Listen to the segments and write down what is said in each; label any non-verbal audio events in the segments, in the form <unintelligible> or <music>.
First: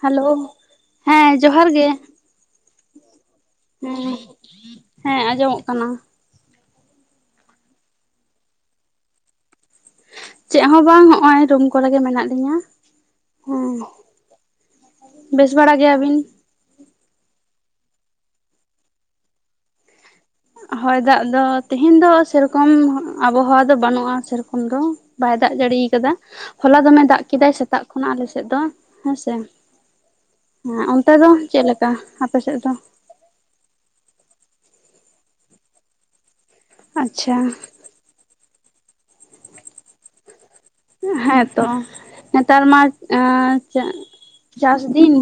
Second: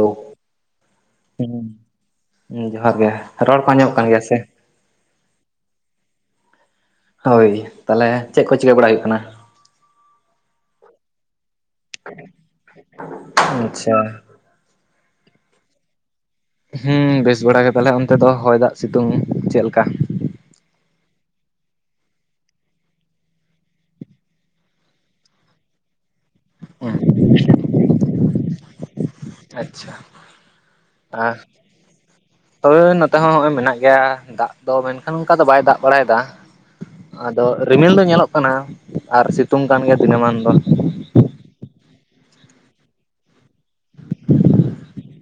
Hello. ᱦᱮᱸ ᱦᱩᱸ, ᱡᱚᱦᱟᱨ ᱜᱮ ᱡᱚᱦᱟᱨ ᱜᱮ ᱨᱚᱲ ᱠᱚ ᱟᱸᱡᱚᱢᱚᱜ ᱦᱮᱸ ᱠᱟᱱ ᱜᱮᱭᱟ ᱥᱮ᱾ ᱦᱮᱸ ᱟᱸᱡᱚᱢᱚᱜ ᱠᱟᱱᱟ᱾ ᱦᱳᱭ, ᱛᱟᱦᱚᱞᱮ ᱪᱮᱜ ᱠᱚ ᱪᱤᱠᱟᱹ ᱵᱟᱲᱟ ᱦᱩᱭᱩᱜ ᱠᱟᱱᱟ? ᱪᱮᱜ ᱦᱚᱸ ᱵᱟᱝ ᱦᱚᱜᱼᱚᱭ ᱨᱩᱢ ᱠᱚᱨᱮ ᱜᱮ ᱢᱮᱱᱟᱜ ᱞᱤᱧᱟ, ᱦᱮᱸ᱾ ᱟᱪᱪᱷᱟ ᱵᱮᱥ ᱵᱟᱲᱟ ᱜᱮᱭᱟᱵᱤᱱ? ᱦᱩᱸ ᱵᱮᱥ ᱵᱟᱲᱟ ᱜᱮ ᱛᱟᱦᱚᱞᱮ ᱚᱱᱛᱮ ᱫᱚ ᱦᱚᱭ, ᱫᱟᱜ, ᱥᱤᱛᱩᱝ ᱪᱮᱞᱠᱟ? ᱦᱚᱭ ᱫᱟᱜ ᱫᱚ ᱛᱮᱦᱮᱹᱧ ᱫᱚ ᱥᱮᱨᱚᱠᱚᱢ ᱟᱵᱚᱦᱟᱣᱟ ᱫᱚ ᱵᱟᱹᱱᱩᱜᱼᱟ ᱥᱮᱨᱚᱠᱚᱢ ᱫᱚ᱾ ᱵᱟᱭ ᱫᱟᱜ ᱡᱟᱲᱤᱭ ᱠᱟᱫᱟ, ᱦᱚᱞᱟ ᱫᱚᱢᱮ ᱫᱟᱜ ᱠᱮᱫᱟᱭ ᱥᱮᱛᱟᱜ ᱠᱷᱚᱱᱟᱜ ᱟᱞᱮ ᱥᱮᱫ ᱫᱚ᱾ ᱦᱳᱭ ᱥᱮ ᱟᱪᱪᱷᱟ ᱦᱮ ᱚᱱᱛᱮ ᱫᱚ ᱪᱮᱜ ᱞᱮᱠᱟ ᱟᱯᱮ ᱥᱮᱜ ᱫᱚ? ᱛᱮ ᱦᱚᱸ ᱦᱚᱜᱼᱚᱭ ᱢᱮᱱᱟᱜ ᱜᱮᱭᱟ ᱫᱟᱜ ᱫᱚ ᱢᱮᱱᱠᱷᱟᱱ ᱚᱱᱠᱟ ᱫᱚ ᱵᱟᱭ ᱫᱟᱜ ᱵᱟᱲᱟᱭ ᱫᱟ᱾ ᱟᱪᱪᱷᱟ ᱟᱫᱚ ᱨᱤᱢᱤᱞ ᱫᱚ ᱧᱮᱞᱚᱜ ᱠᱟᱱᱟ ᱟᱨ ᱥᱤᱛᱩᱝ ᱠᱟᱱ ᱜᱮᱭᱟ ᱫᱤᱱᱟᱹᱢᱟᱱ ᱫᱚ ᱦᱮᱸᱛᱚ ᱱᱮᱛᱟᱨ ᱢᱟ ᱪᱟᱥ ᱫᱤᱱ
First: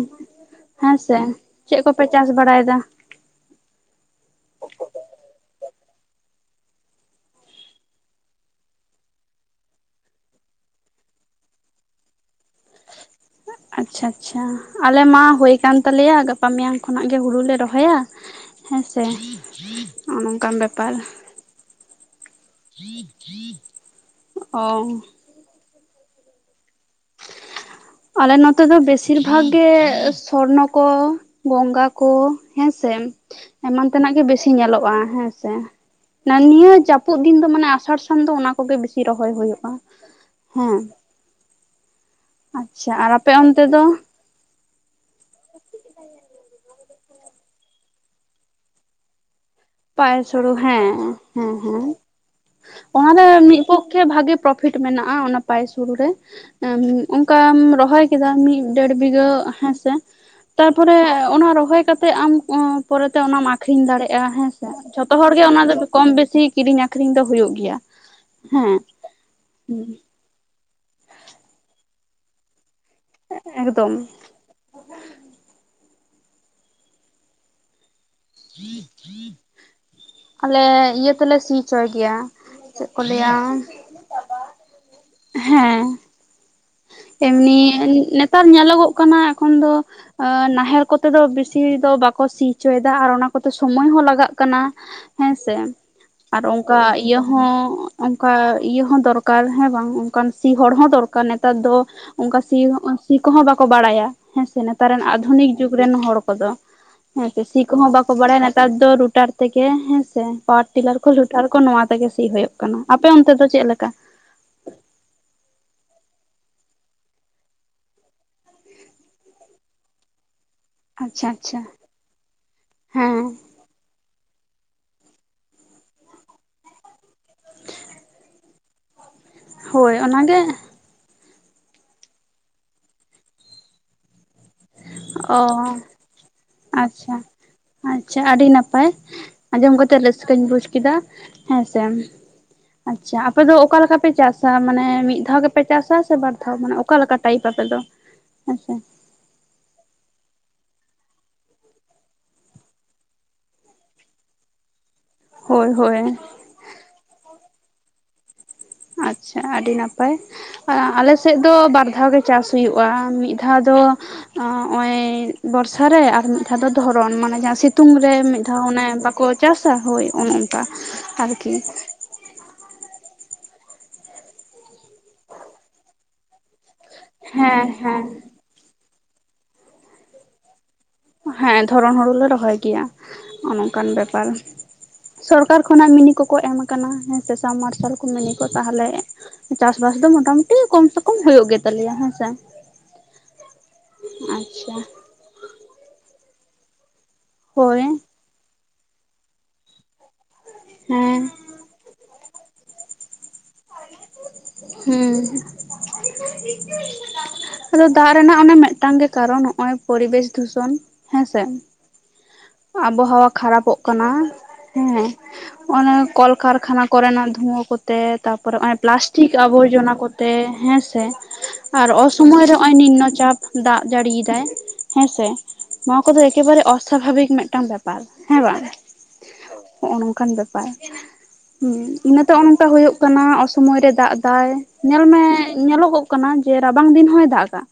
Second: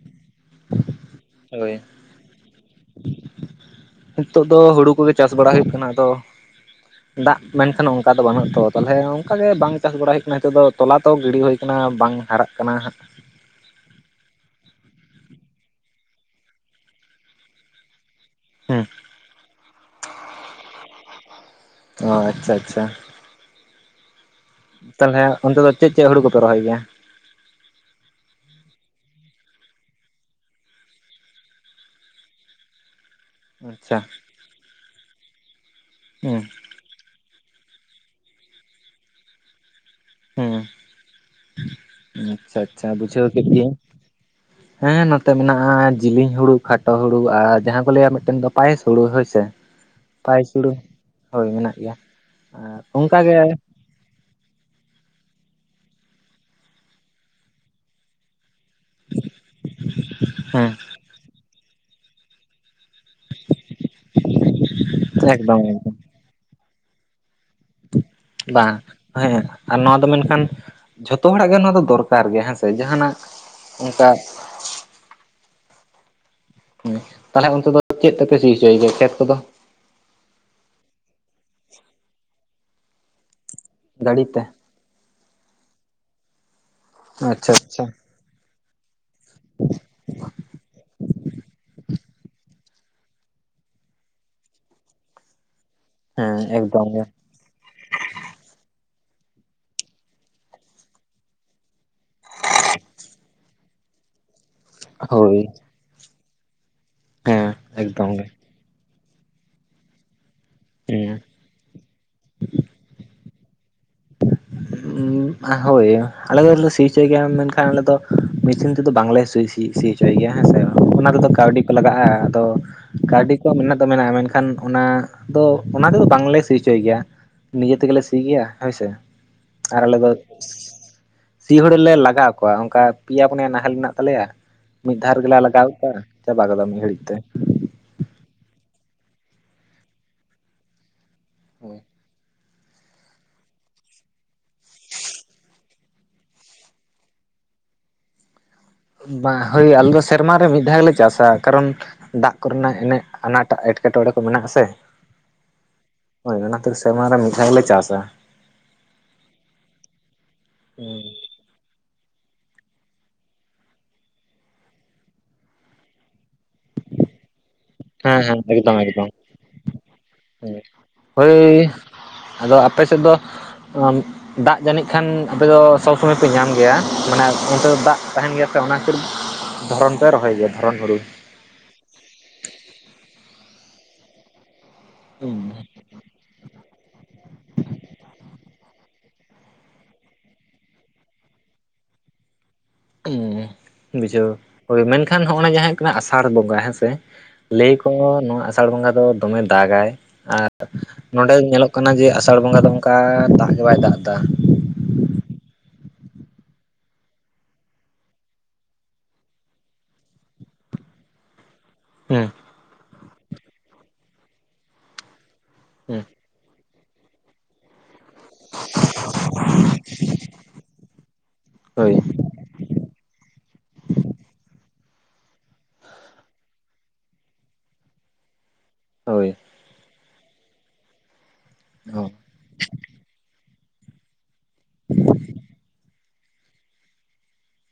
ᱦᱮᱸᱥᱮ ᱦᱳᱭ ᱪᱮᱫ ᱠᱚᱯᱮ ᱪᱟᱥ ᱵᱟᱲᱟᱭᱮᱫᱟ ᱱᱤᱛᱚᱜ ᱫᱚ ᱦᱳᱲᱳ ᱠᱚᱜᱮ ᱪᱟᱥ ᱵᱟᱲᱟ ᱦᱩᱭᱩᱜ ᱠᱟᱱᱟ ᱟᱫᱚ ᱫᱟᱜ ᱢᱮᱱᱠᱷᱟᱱ ᱚᱱᱠᱟ ᱫᱚ ᱵᱟᱹᱱᱩᱜᱼᱟ ᱛᱚ ᱾ ᱛᱟᱦᱚᱞᱮ ᱚᱱᱠᱟᱟᱜᱮ ᱵᱟᱝ ᱪᱟᱥ ᱵᱟᱲᱟ ᱦᱩᱭᱩᱜ ᱠᱟᱱᱟ ᱾ ᱱᱤᱛᱚᱜ ᱫᱚ ᱛᱚᱞᱟ ᱛᱚ ᱜᱤᱰᱤ ᱦᱩᱭ ᱟᱠᱟᱱᱟ ᱵᱟᱝ ᱦᱟᱨᱟᱜ ᱠᱟᱱᱟ ᱠᱟᱱᱟ ᱦᱟᱸᱜ ᱟᱪᱪᱷᱟ ᱟᱪᱪᱷᱟ ᱟᱞᱮ ᱢᱟ ᱦᱩᱭ ᱠᱟᱱ ᱛᱟᱞᱮᱭᱟ ᱜᱟᱯᱟ ᱢᱮᱭᱟᱝ ᱠᱷᱚᱱᱟᱜ ᱜᱮ ᱦᱩᱲᱩ ᱞᱮ ᱨᱚᱦᱚᱭᱟ ᱦᱮᱸ ᱦᱮᱸᱥᱮ ᱱᱚᱜ ᱱᱚᱝᱠᱟᱱ ᱵᱮᱯᱟᱨ ᱾ <inaudible> ᱚ ᱟᱪᱪᱷᱟ ᱟᱪᱪᱷᱟ <inaudible> ᱛᱟᱦᱞᱮ ᱚᱱᱛᱮ ᱫᱚ ᱪᱮᱫ ᱪᱮᱫ ᱦᱩᱲᱩ ᱠᱚᱯᱮ ᱨᱚᱦᱚᱭ ᱜᱮᱭᱟ? ᱟᱞᱮ ᱱᱚᱛᱮ ᱫᱚ ᱵᱮᱥᱤᱨ ᱵᱷᱟᱜᱽ ᱜᱮ ᱥᱚᱨᱱᱚ ᱠᱚ ᱜᱚᱝᱜᱟ ᱠᱚ ᱦᱮᱸᱥᱮ ᱮᱢᱟᱱ ᱟᱪᱪᱷᱟ ᱛᱮᱱᱟᱜ ᱜᱮ ᱵᱮᱥᱤ ᱧᱮᱞᱚᱜᱼᱟ ᱦᱮᱸᱥᱮ ᱾ ᱱᱟ ᱦᱩᱸ ᱱᱤᱭᱟᱹ ᱡᱟ ᱡᱟᱹᱯᱩᱫ ᱫᱤᱱ ᱫᱚ ᱢᱟᱱᱮ ᱟᱥᱟᱲ ᱥᱟᱱ ᱫᱚ ᱚᱱᱟ ᱠᱚᱜᱮ ᱵᱤᱥᱤ ᱨᱚᱦᱚᱭ ᱦᱩᱭᱩᱜᱼᱟ ᱦᱩᱸ ᱦᱮᱸ ᱟᱪᱪᱷᱟ ᱟᱪᱪᱷᱟ ᱟᱨ ᱵᱩᱡᱷᱟᱹᱣ ᱟᱯᱮ ᱠᱮᱫ ᱚᱱᱛᱮ ᱜᱤᱭᱟᱹᱧ᱾ ᱫᱚ ᱦᱮᱸ ᱱᱚᱛᱮ ᱢᱮᱱᱟᱜᱼᱟ ᱡᱮᱞᱮᱧ ᱦᱩᱲᱩ, ᱠᱷᱟᱴᱚ ᱦᱩᱲᱩ ᱟᱨ ᱡᱟᱦᱟᱸ ᱠᱚ ᱞᱟᱹᱭᱟ ᱢᱤᱫᱴᱮᱱ ᱫᱚ ᱯᱟᱭᱮᱥ ᱦᱩᱲᱩ ᱦᱳᱭᱥᱮ ᱯᱟᱭ ᱥᱳᱲᱩ ᱦᱮᱸ ᱦᱮᱸ ᱢᱮᱱᱟᱜ ᱦᱮᱸ ᱜᱮᱭᱟ ᱟᱨ ᱚᱱᱟᱨᱮ ᱚᱱᱠᱟᱜᱮ ᱢᱤᱫᱼᱼ ᱦᱮᱸ ᱯᱚᱠᱠᱷᱮ ᱵᱷᱟᱜᱤ ᱯᱨᱚᱯᱷᱤᱴ ᱢᱮᱱᱟᱜᱼᱟ ᱚᱱᱟ ᱯᱟᱭᱮᱥ ᱦᱩᱲᱩ ᱨᱮ ᱚᱱᱠᱟᱢ ᱨᱚᱦᱚᱭ ᱠᱮᱫᱟ ᱢᱤᱫᱼᱼ ᱫᱮᱲ ᱵᱤᱜᱷᱟᱹ ᱦᱮᱸᱥᱮ ᱛᱟᱨᱯᱚᱨᱮ ᱚᱱᱟ ᱨᱚᱦᱚᱭ ᱠᱟᱛᱮᱜ ᱟᱢᱼᱼ ᱯᱚᱨᱮᱛᱮ ᱚᱱᱟᱢ ᱟᱠᱷᱨᱤᱧ ᱫᱟᱲᱮᱭᱟᱜᱼᱟ ᱦᱮᱸᱥᱮ ᱾ ᱡᱷᱚᱛᱚ ᱦᱚᱲ ᱜᱮ ᱮᱠᱫᱚᱢ ᱚᱱᱟ ᱫᱚ ᱮᱠᱫᱚᱢ ᱠᱚᱢ ᱵᱮᱥᱤ ᱠᱤᱨᱤᱧ ᱟᱠᱷᱨᱤᱧ ᱫᱚ ᱦᱩᱭᱩᱜ ᱜᱮᱭᱟ ᱵᱟᱝ ᱦᱮᱸ ᱾ ᱦᱮᱸ ᱟᱨ ᱱᱚᱣᱟ ᱫᱚ ᱢᱮᱱᱠᱷᱟᱱ ᱡᱷᱚᱛᱚ ᱦᱚᱲᱟᱜ ᱜᱮ ᱱᱚᱣᱟ ᱫᱚᱨᱠᱟᱨ ᱜᱮ ᱦᱮᱸᱥᱮ ᱡᱟᱦᱟᱱᱟᱜ ᱮᱠᱫᱚᱢ ᱚᱱᱠᱟ ᱦᱮᱸ ᱛᱟᱦᱚᱞᱮ ᱚᱱᱛᱮ ᱫᱚ ᱪᱮᱫ ᱥᱤ ᱦᱚᱪᱚᱭ ᱜᱮᱭᱟ ᱠᱷᱮᱛ ᱠᱚᱫᱚ ᱟᱞᱮ ᱤᱭᱟᱹ ᱛᱮᱞᱮ ᱥᱤ ᱦᱚᱪᱚᱭ ᱜᱮᱭᱟ ᱪᱮᱫ ᱠᱚ ᱞᱟᱹᱭᱟᱼᱼ ᱫᱟᱲᱤ ᱛᱮ ᱦᱮᱸ ᱟᱪᱪᱷᱟ ᱮᱢᱱᱤ ᱟᱪᱪᱷᱟ ᱱᱮᱛᱟᱨ ᱧᱮᱞᱚᱜᱚᱜ ᱠᱟᱱᱟ ᱮᱠᱷᱚᱱ ᱫᱚᱼᱼ ᱱᱟᱦᱮᱞ ᱠᱚᱛᱮ ᱫᱚ ᱵᱮᱥᱤ ᱫᱚ ᱵᱟᱠᱚ ᱥᱤ ᱦᱚᱪᱚᱭᱮᱫᱟ, ᱟᱨ ᱚᱱᱟ ᱠᱚᱛᱮ ᱥᱚᱢᱚᱭ ᱦᱚᱸ ᱞᱟᱜᱟᱜ ᱠᱟᱱᱟ᱾ ᱦᱮᱸᱥᱮ ᱦᱮᱸ ᱟᱨ ᱚᱱᱠᱟ ᱮᱠᱫᱚᱢ ᱜᱮ ᱤᱭᱟᱹ ᱦᱚᱸ ᱚᱱᱠᱟ ᱤᱭᱟᱹ ᱦᱚᱸ ᱫᱚᱨᱠᱟᱨ ᱦᱮᱸ ᱵᱟᱝ ᱚᱱᱠᱟᱱ ᱥᱤ ᱦᱚᱲ ᱦᱚᱸ ᱫᱚᱨᱠᱟᱨ ᱱᱮᱛᱟᱨ ᱫᱚ ᱚᱱᱠᱟ ᱥᱤ ᱥᱤ ᱠᱚᱦᱚᱸ ᱵᱟᱠᱚ ᱵᱟᱲᱟᱭᱟ ᱦᱮᱸᱥᱮ ᱱᱮᱛᱟᱨ ᱨᱮᱱ ᱦᱳᱭ ᱟᱫᱷᱩᱱᱤᱠ ᱡᱩᱜᱽᱼᱼ ᱟᱹᱛᱩ ᱨᱮᱱ ᱦᱚᱲ ᱠᱚᱫᱚ ᱦᱮᱸ ᱥᱮ ᱥᱤ ᱠᱚᱦᱚᱸ ᱮᱠᱫᱚᱢ ᱵᱟᱠᱚ ᱜᱮ ᱵᱟᱲᱟᱭᱟ ᱱᱮᱛᱟᱨ ᱫᱚ ᱨᱩᱴᱟᱨ ᱛᱮᱜᱮ ᱦᱮᱸᱥᱮ ᱯᱟᱣᱟᱨ ᱴᱤᱞᱟᱨ ᱠᱚ ᱦᱮᱸ ᱞᱳᱴᱟᱨ ᱠᱚ ᱱᱚᱣᱟ ᱛᱮᱜᱮ ᱥᱤ ᱦᱩᱭᱩᱜ ᱠᱟᱱᱟ ᱟᱯᱮ ᱚᱱᱛᱮ ᱫᱚ ᱪᱮᱫ ᱞᱮᱠᱟ ᱦᱳᱭ ᱟᱞᱮ ᱫᱚ ᱥᱤ ᱦᱚᱪᱚᱭ ᱜᱮᱭᱟ ᱢᱮᱱᱠᱷᱟᱱ ᱟᱞᱮ ᱫᱚ ᱢᱤᱥᱤᱱ ᱛᱮᱫᱚ ᱵᱟᱝᱞᱮ ᱥᱤᱼᱼ ᱥᱤ ᱥᱤ ᱦᱚᱪᱚᱭ ᱜᱮᱭᱟ ᱦᱮᱸᱥᱮ ᱾ ᱚᱱᱟ ᱟᱪᱪᱷᱟ ᱨᱮᱫᱚ ᱠᱟᱹᱣᱰᱤ ᱟᱪᱪᱷᱟ ᱠᱚ ᱞᱟᱜᱟᱜᱼᱟ ᱾ ᱟᱫᱚ ᱦᱮᱸ ᱠᱟᱹᱣᱰᱤ ᱠᱚ ᱢᱮᱱᱟᱜ ᱫᱚ ᱢᱮᱱᱟᱜᱼᱟ ᱢᱮᱱᱠᱷᱟᱱᱼᱼ ᱠᱷᱟᱱ ᱚᱱᱟ ᱫᱚ ᱚᱱᱟ ᱛᱮᱫᱚ ᱵᱟᱝᱞᱮ ᱥᱤ ᱚᱪᱚᱭ ᱜᱮᱭᱟ ᱱᱤᱡᱮ ᱛᱮᱜᱮᱞᱮ ᱥᱤ ᱜᱮᱭᱟ ᱦᱳᱭ ᱥᱮ ᱾ ᱟᱨ ᱦᱳᱭ ᱟᱞᱮ ᱫᱚ ᱚᱱᱟᱜᱮ ᱥᱤ ᱦᱳᱲ ᱞᱮ ᱞᱟᱜᱟᱣ ᱠᱚᱣᱟ ᱚᱱᱠᱟ ᱯᱮᱭᱟ ᱯᱩᱱᱭᱟ ᱱᱟᱦᱮᱞ ᱢᱮᱱᱟᱜ ᱛᱟᱞᱮᱭᱟ᱾ ᱢᱤᱫ ᱫᱷᱟᱣ ᱨᱮ ᱜᱮᱞᱮ ᱞᱟᱜᱟᱣᱼᱟ ᱚ ᱪᱟᱵᱟ ᱜᱚᱫᱚᱜ ᱢᱤᱫ ᱜᱷᱟᱹᱲᱤᱡ ᱛᱮ ᱟᱪᱪᱷᱟ ᱟᱪᱪᱷᱟ ᱟᱹᱰᱤ ᱱᱟᱯᱟᱭ ᱟᱸᱡᱚᱢ ᱠᱟᱛᱮᱜ ᱨᱟᱹᱥᱠᱟᱹᱧ ᱵᱩᱡ ᱠᱮᱫᱟ ᱦᱮᱸᱥᱮ ᱾ ᱟᱪᱪᱷᱟ ᱟᱯᱮ ᱫᱚ ᱚᱠᱟ ᱞᱮᱠᱟᱯᱮ ᱪᱟᱥᱟ ᱢᱟᱱᱮ ᱢᱤᱫ ᱫᱷᱟᱣ ᱜᱮᱯᱮ ᱪᱟᱥᱟ ᱥᱮ ᱵᱟᱨ ᱫᱷᱟᱣ ᱢᱟᱱᱮ? ᱚᱠᱟᱮᱠᱟ ᱴᱟᱭᱤᱯ ᱟᱯᱮ ᱫᱚ ᱦᱮᱸᱥᱮ᱾ ᱦᱳᱭ ᱟᱞᱮ ᱫᱚ ᱥᱮᱨᱢᱟᱟᱨ ᱨᱮ ᱢᱤᱫ ᱫᱷᱟᱣᱞᱮ ᱪᱟᱥᱟ ᱠᱟᱨᱚᱱᱼᱼ ᱫᱟᱜ ᱠᱚᱨᱮᱱᱟᱜ ᱮᱱᱮᱡ ᱟᱱᱟᱴᱟᱜ ᱮᱴᱠᱮᱴᱚᱬᱮ ᱠᱚ ᱢᱮᱱᱟᱜ ᱟᱥᱮ ᱦᱳᱭ ᱦᱳᱭ ᱦᱳᱭ ᱚᱱᱟᱛᱮ ᱥᱮᱨᱢᱟ ᱨᱮ ᱢᱤᱫᱷᱟᱣᱞ ᱜᱮᱞᱮ ᱪᱟᱥᱟ ᱟᱪᱪᱷᱟ ᱟᱹᱰᱤ ᱱᱟᱯᱟᱭ ᱾ ᱦᱩᱸ ᱟᱞᱮ ᱥᱮᱫ ᱫᱚ ᱵᱟᱨ ᱫᱷᱟᱣ ᱜᱮ ᱪᱟᱥ ᱦᱩᱭᱩᱜᱼᱟ, ᱢᱤᱫ ᱫᱷᱟᱣ ᱫᱚ ᱦᱚᱸᱜ-ᱚᱭ ᱵᱚᱨᱥᱟ ᱨᱮ ᱟᱨ ᱢᱤᱫ ᱫᱷᱟᱣ ᱫᱚ ᱫᱷᱚᱨᱚᱱ ᱢᱟᱱᱮ ᱡᱟᱦᱟᱸ ᱥᱤᱛ ᱛᱩᱝ ᱨᱮ ᱦᱮᱸ ᱦᱮᱸ ᱢᱤᱫ ᱫᱷᱟᱣ ᱮᱠᱫᱚᱢ ᱚᱱᱮ ᱮᱠᱫᱚᱢ ᱵᱟᱠᱚ ᱪᱟᱥᱟ ᱦᱳᱭ ᱚᱱᱮ ᱚᱱᱠᱟ ᱟᱨᱠᱤ᱾ ᱦᱳᱭ ᱟᱫᱚ ᱟᱯᱮᱥᱮᱫ ᱫᱚ ᱫᱟᱜ ᱡᱟᱹᱱᱤᱡ ᱠᱷᱟᱱ ᱟᱯᱮ ᱫᱚ ᱥᱚᱵᱽ ᱥᱚᱢᱚᱭ ᱯᱮ ᱧᱟᱢ ᱜᱮᱭᱟ? ᱢᱟᱱᱮ ᱚᱱᱛᱮ ᱦᱮᱸ ᱫᱚ ᱫᱟᱜ ᱦᱮᱸ ᱛᱟᱦᱮᱱ ᱜᱮᱭᱟ ᱥᱮ ᱚᱱᱟ ᱠᱷᱟᱹᱛᱤᱨ ᱫᱷᱚᱨᱚᱱ ᱯᱮ ᱨᱚᱦᱚᱭ ᱜᱮᱭᱟ ᱫᱷᱚᱨᱚᱱ ᱦᱩᱲᱩ᱾ ᱦᱮᱸ, ᱫᱷᱚᱨᱚᱱ ᱦᱩᱲᱩ ᱞᱮ ᱨᱚᱦᱚᱭ ᱜᱮᱭᱟ ᱦᱚᱸᱜ-ᱚ ᱱᱚᱝᱠᱟᱱ ᱵᱮᱯᱟᱨ᱾ ᱥᱚᱨᱠᱟᱨ ᱠᱷᱚᱱᱟᱜ ᱢᱤᱱᱤ ᱠᱚᱠᱚ ᱮᱢ ᱟᱠᱟᱱᱟ ᱦᱮᱸ ᱥᱮ, ᱥᱟᱢ ᱢᱟᱨᱥᱟᱞ ᱠᱚ, ᱢᱤᱱᱤ ᱠᱚ, ᱛᱟᱦᱚᱞᱮ ᱪᱟᱥᱵᱟᱥ ᱫᱚ ᱢᱚᱴᱟᱢᱩᱴᱤ ᱠᱚᱢ ᱥᱮ ᱠᱚᱢ ᱦᱩᱭᱩᱜ ᱜᱮᱛᱟ ᱞᱮᱭᱟ ᱦᱮᱸ ᱥᱮ᱾ ᱦᱩᱸ ᱵᱩᱡᱷᱟᱹᱣ, ᱟᱪᱪᱷᱟ ᱢᱮᱱᱠᱷᱟᱱ ᱦᱚᱸᱜ-ᱚ ᱱᱟ ᱡᱟᱦᱟᱸ ᱦᱩᱭᱩᱜ ᱠᱟᱱᱟ ᱟᱥᱟᱲ ᱵᱚᱸᱜᱟ ᱦᱮᱸ ᱥᱮ᱾ ᱦᱳᱭ ᱞᱟᱹᱭᱟᱠᱚ ᱱᱚᱣᱟ ᱟᱥᱟᱲ ᱵᱚᱸᱜᱟ ᱫᱚ ᱫᱚᱢᱮ ᱫᱟᱜᱟᱭ, ᱟᱨ ᱦᱮᱸ ᱱᱚᱰᱮ ᱧᱮᱞᱚᱜ ᱠᱟᱱᱟ ᱡᱮ ᱟᱥᱟᱲ ᱵᱚᱸᱜᱟ ᱫᱚ ᱚᱝᱠᱟ ᱫᱟᱜ ᱜᱮ ᱵᱟᱭ ᱫᱟᱜ ᱮᱫᱟ᱾ ᱦᱩᱸᱻ ᱟᱫᱚ ᱫᱟᱜ ᱨᱮᱱᱟᱜ ᱚᱱᱮ ᱢᱤᱫᱴᱟᱝ ᱜᱮ ᱠᱟᱨᱚᱱ ᱦᱚᱸᱜ-ᱚᱭ ᱯᱚᱨᱤᱵᱮᱥ ᱫᱷᱩᱥᱚᱱ ᱦᱮᱸ ᱥᱮ᱾ ᱦᱩᱸ᱾ ᱟᱵᱚᱦᱟᱣᱟ ᱠᱷᱟᱨᱟᱯᱚᱜ ᱠᱟᱱᱟ, ᱦᱮᱸ᱾ ᱚᱱᱮ ᱦᱩᱸ᱾ ᱠᱚᱞᱠᱟᱨᱠᱷᱟᱱᱟ ᱠᱚ ᱨᱮᱱᱟᱜ ᱫᱷᱩᱶᱟᱹ ᱠᱚ, ᱛᱮ ᱛᱟᱯᱚᱨ ᱦᱚᱸᱜᱚᱭ ᱯᱞᱟᱥᱴᱤᱠ ᱟᱵᱚᱨᱡᱚᱱᱟ ᱠᱚᱛᱮ ᱦᱮᱸ ᱥᱮ, ᱟᱨ ᱦᱳᱭ ᱚᱥ ᱥᱚᱢᱚᱭ ᱨᱮ ᱦᱚᱸᱜ-ᱚᱭ ᱱᱤᱢᱱᱚ ᱪᱟᱯ ᱫᱟᱜ ᱡᱟᱹᱲᱤ ᱮᱫᱟᱭ ᱦᱮᱸ ᱥᱮ᱾ ᱱᱚᱣᱟ ᱠᱚᱫᱚ ᱮᱠᱮᱵᱟᱨᱮ ᱚᱥᱟᱵᱷᱟᱵᱤᱠ ᱢᱤᱫᱴᱟᱝ ᱵᱮᱯᱟᱨ, ᱦᱮᱸ ᱵᱟᱝ? ᱦᱳᱭ ᱦᱚᱸᱜ-ᱚ ᱱᱚᱝᱠᱟᱱ ᱵᱮᱯᱟᱨ, ᱤᱱᱟᱹᱛᱮ ᱱᱚᱜ ᱱᱚᱝᱠᱟ ᱦᱩᱭᱩᱜ ᱠᱟᱱᱟ ᱚᱥᱚᱢᱚᱭ ᱨᱮ ᱫᱟᱜ ᱫᱟᱭ ᱧᱮᱞ ᱢᱮ, ᱧᱮᱞᱚᱜᱚᱜ ᱠᱟᱱᱟ ᱡᱮ ᱨᱟᱵᱟᱝ ᱫᱤᱱ ᱦᱚᱸᱭ ᱫᱟᱜᱟ᱾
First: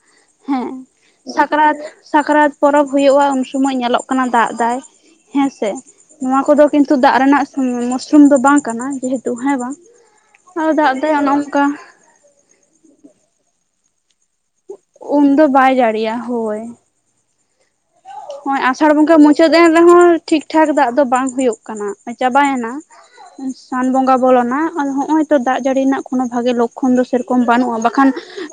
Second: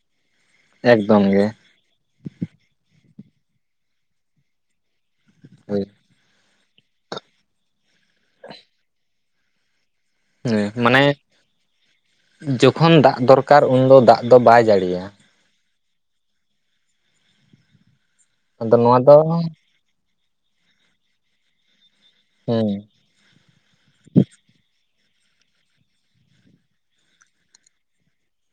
ᱦᱮᱸ, ᱮᱠᱫᱚᱢ ᱜᱮ ᱥᱟᱠᱨᱟᱛ, ᱥᱟᱠᱨᱟᱛ ᱯᱚᱨᱚᱵᱽ ᱦᱩᱭᱩᱜᱼᱟ, ᱩᱱ ᱥᱚᱢᱚᱭ ᱧᱮᱞᱚᱜ ᱠᱟᱱᱟ ᱫᱟᱜ ᱫᱟᱭ᱾ ᱦᱮᱸ ᱥᱮ, ᱦᱳᱭ ᱱᱚᱣᱟ ᱠᱚᱫᱚ ᱠᱤᱱᱛᱩ ᱫᱟᱜ ᱨᱮᱱᱟᱜ ᱢᱩᱥᱨᱩᱢ ᱫᱚ ᱵᱟᱝ ᱠᱟᱱᱟ ᱡᱮᱦᱮᱛᱩ ᱦᱮᱸ ᱵᱟᱝ᱾ ᱟᱻ ᱫᱟᱜ ᱢᱟᱱᱮ ᱮᱫᱟᱭ ᱚᱱᱮ ᱚᱝᱠᱟ᱾ ᱡᱚᱠᱷᱚᱱ ᱫᱟᱜ ᱫᱚᱨᱠᱟᱨ ᱩᱱ ᱫᱚ ᱫᱟᱜ ᱫᱚ ᱵᱟᱭ ᱡᱟᱹᱲᱤᱭᱟ᱾ ᱩᱱ ᱫᱚ ᱵᱟᱭ ᱡᱟᱹᱲᱤᱭᱟ ᱦᱳᱭ᱾ ᱦᱮᱸ, ᱟᱫᱚ ᱟᱥᱟᱲ ᱱᱚᱣᱟ ᱫᱚ ᱵᱚᱸᱜᱟ ᱢᱩᱪᱟᱹᱫ ᱮᱱ ᱨᱮᱦᱚᱸ ᱴᱷᱤᱠ-ᱴᱷᱟᱠ ᱫᱟᱜ ᱫᱚ ᱵᱟᱝ ᱦᱩᱭᱩᱜ ᱠᱟᱱᱟ ᱪᱟᱵᱟᱭᱮᱱᱟ᱾ ᱦᱮᱸ ᱥᱟᱱ ᱵᱚᱸᱜᱟ ᱵᱚᱞᱚᱱᱟ ᱟᱨ ᱦᱚᱸᱜᱼᱚᱭ ᱛᱚ ᱫᱟᱜ ᱡᱟᱹᱲᱤ ᱨᱮᱱᱟᱜ ᱠᱳᱱᱳ ᱵᱷᱟᱜᱮ ᱞᱚᱠᱠᱷᱚᱱ ᱫᱚ ᱥᱮᱨᱚᱠᱚᱢ ᱵᱟᱹᱱᱩᱜᱼᱟ, ᱵᱟᱠᱷᱟᱱ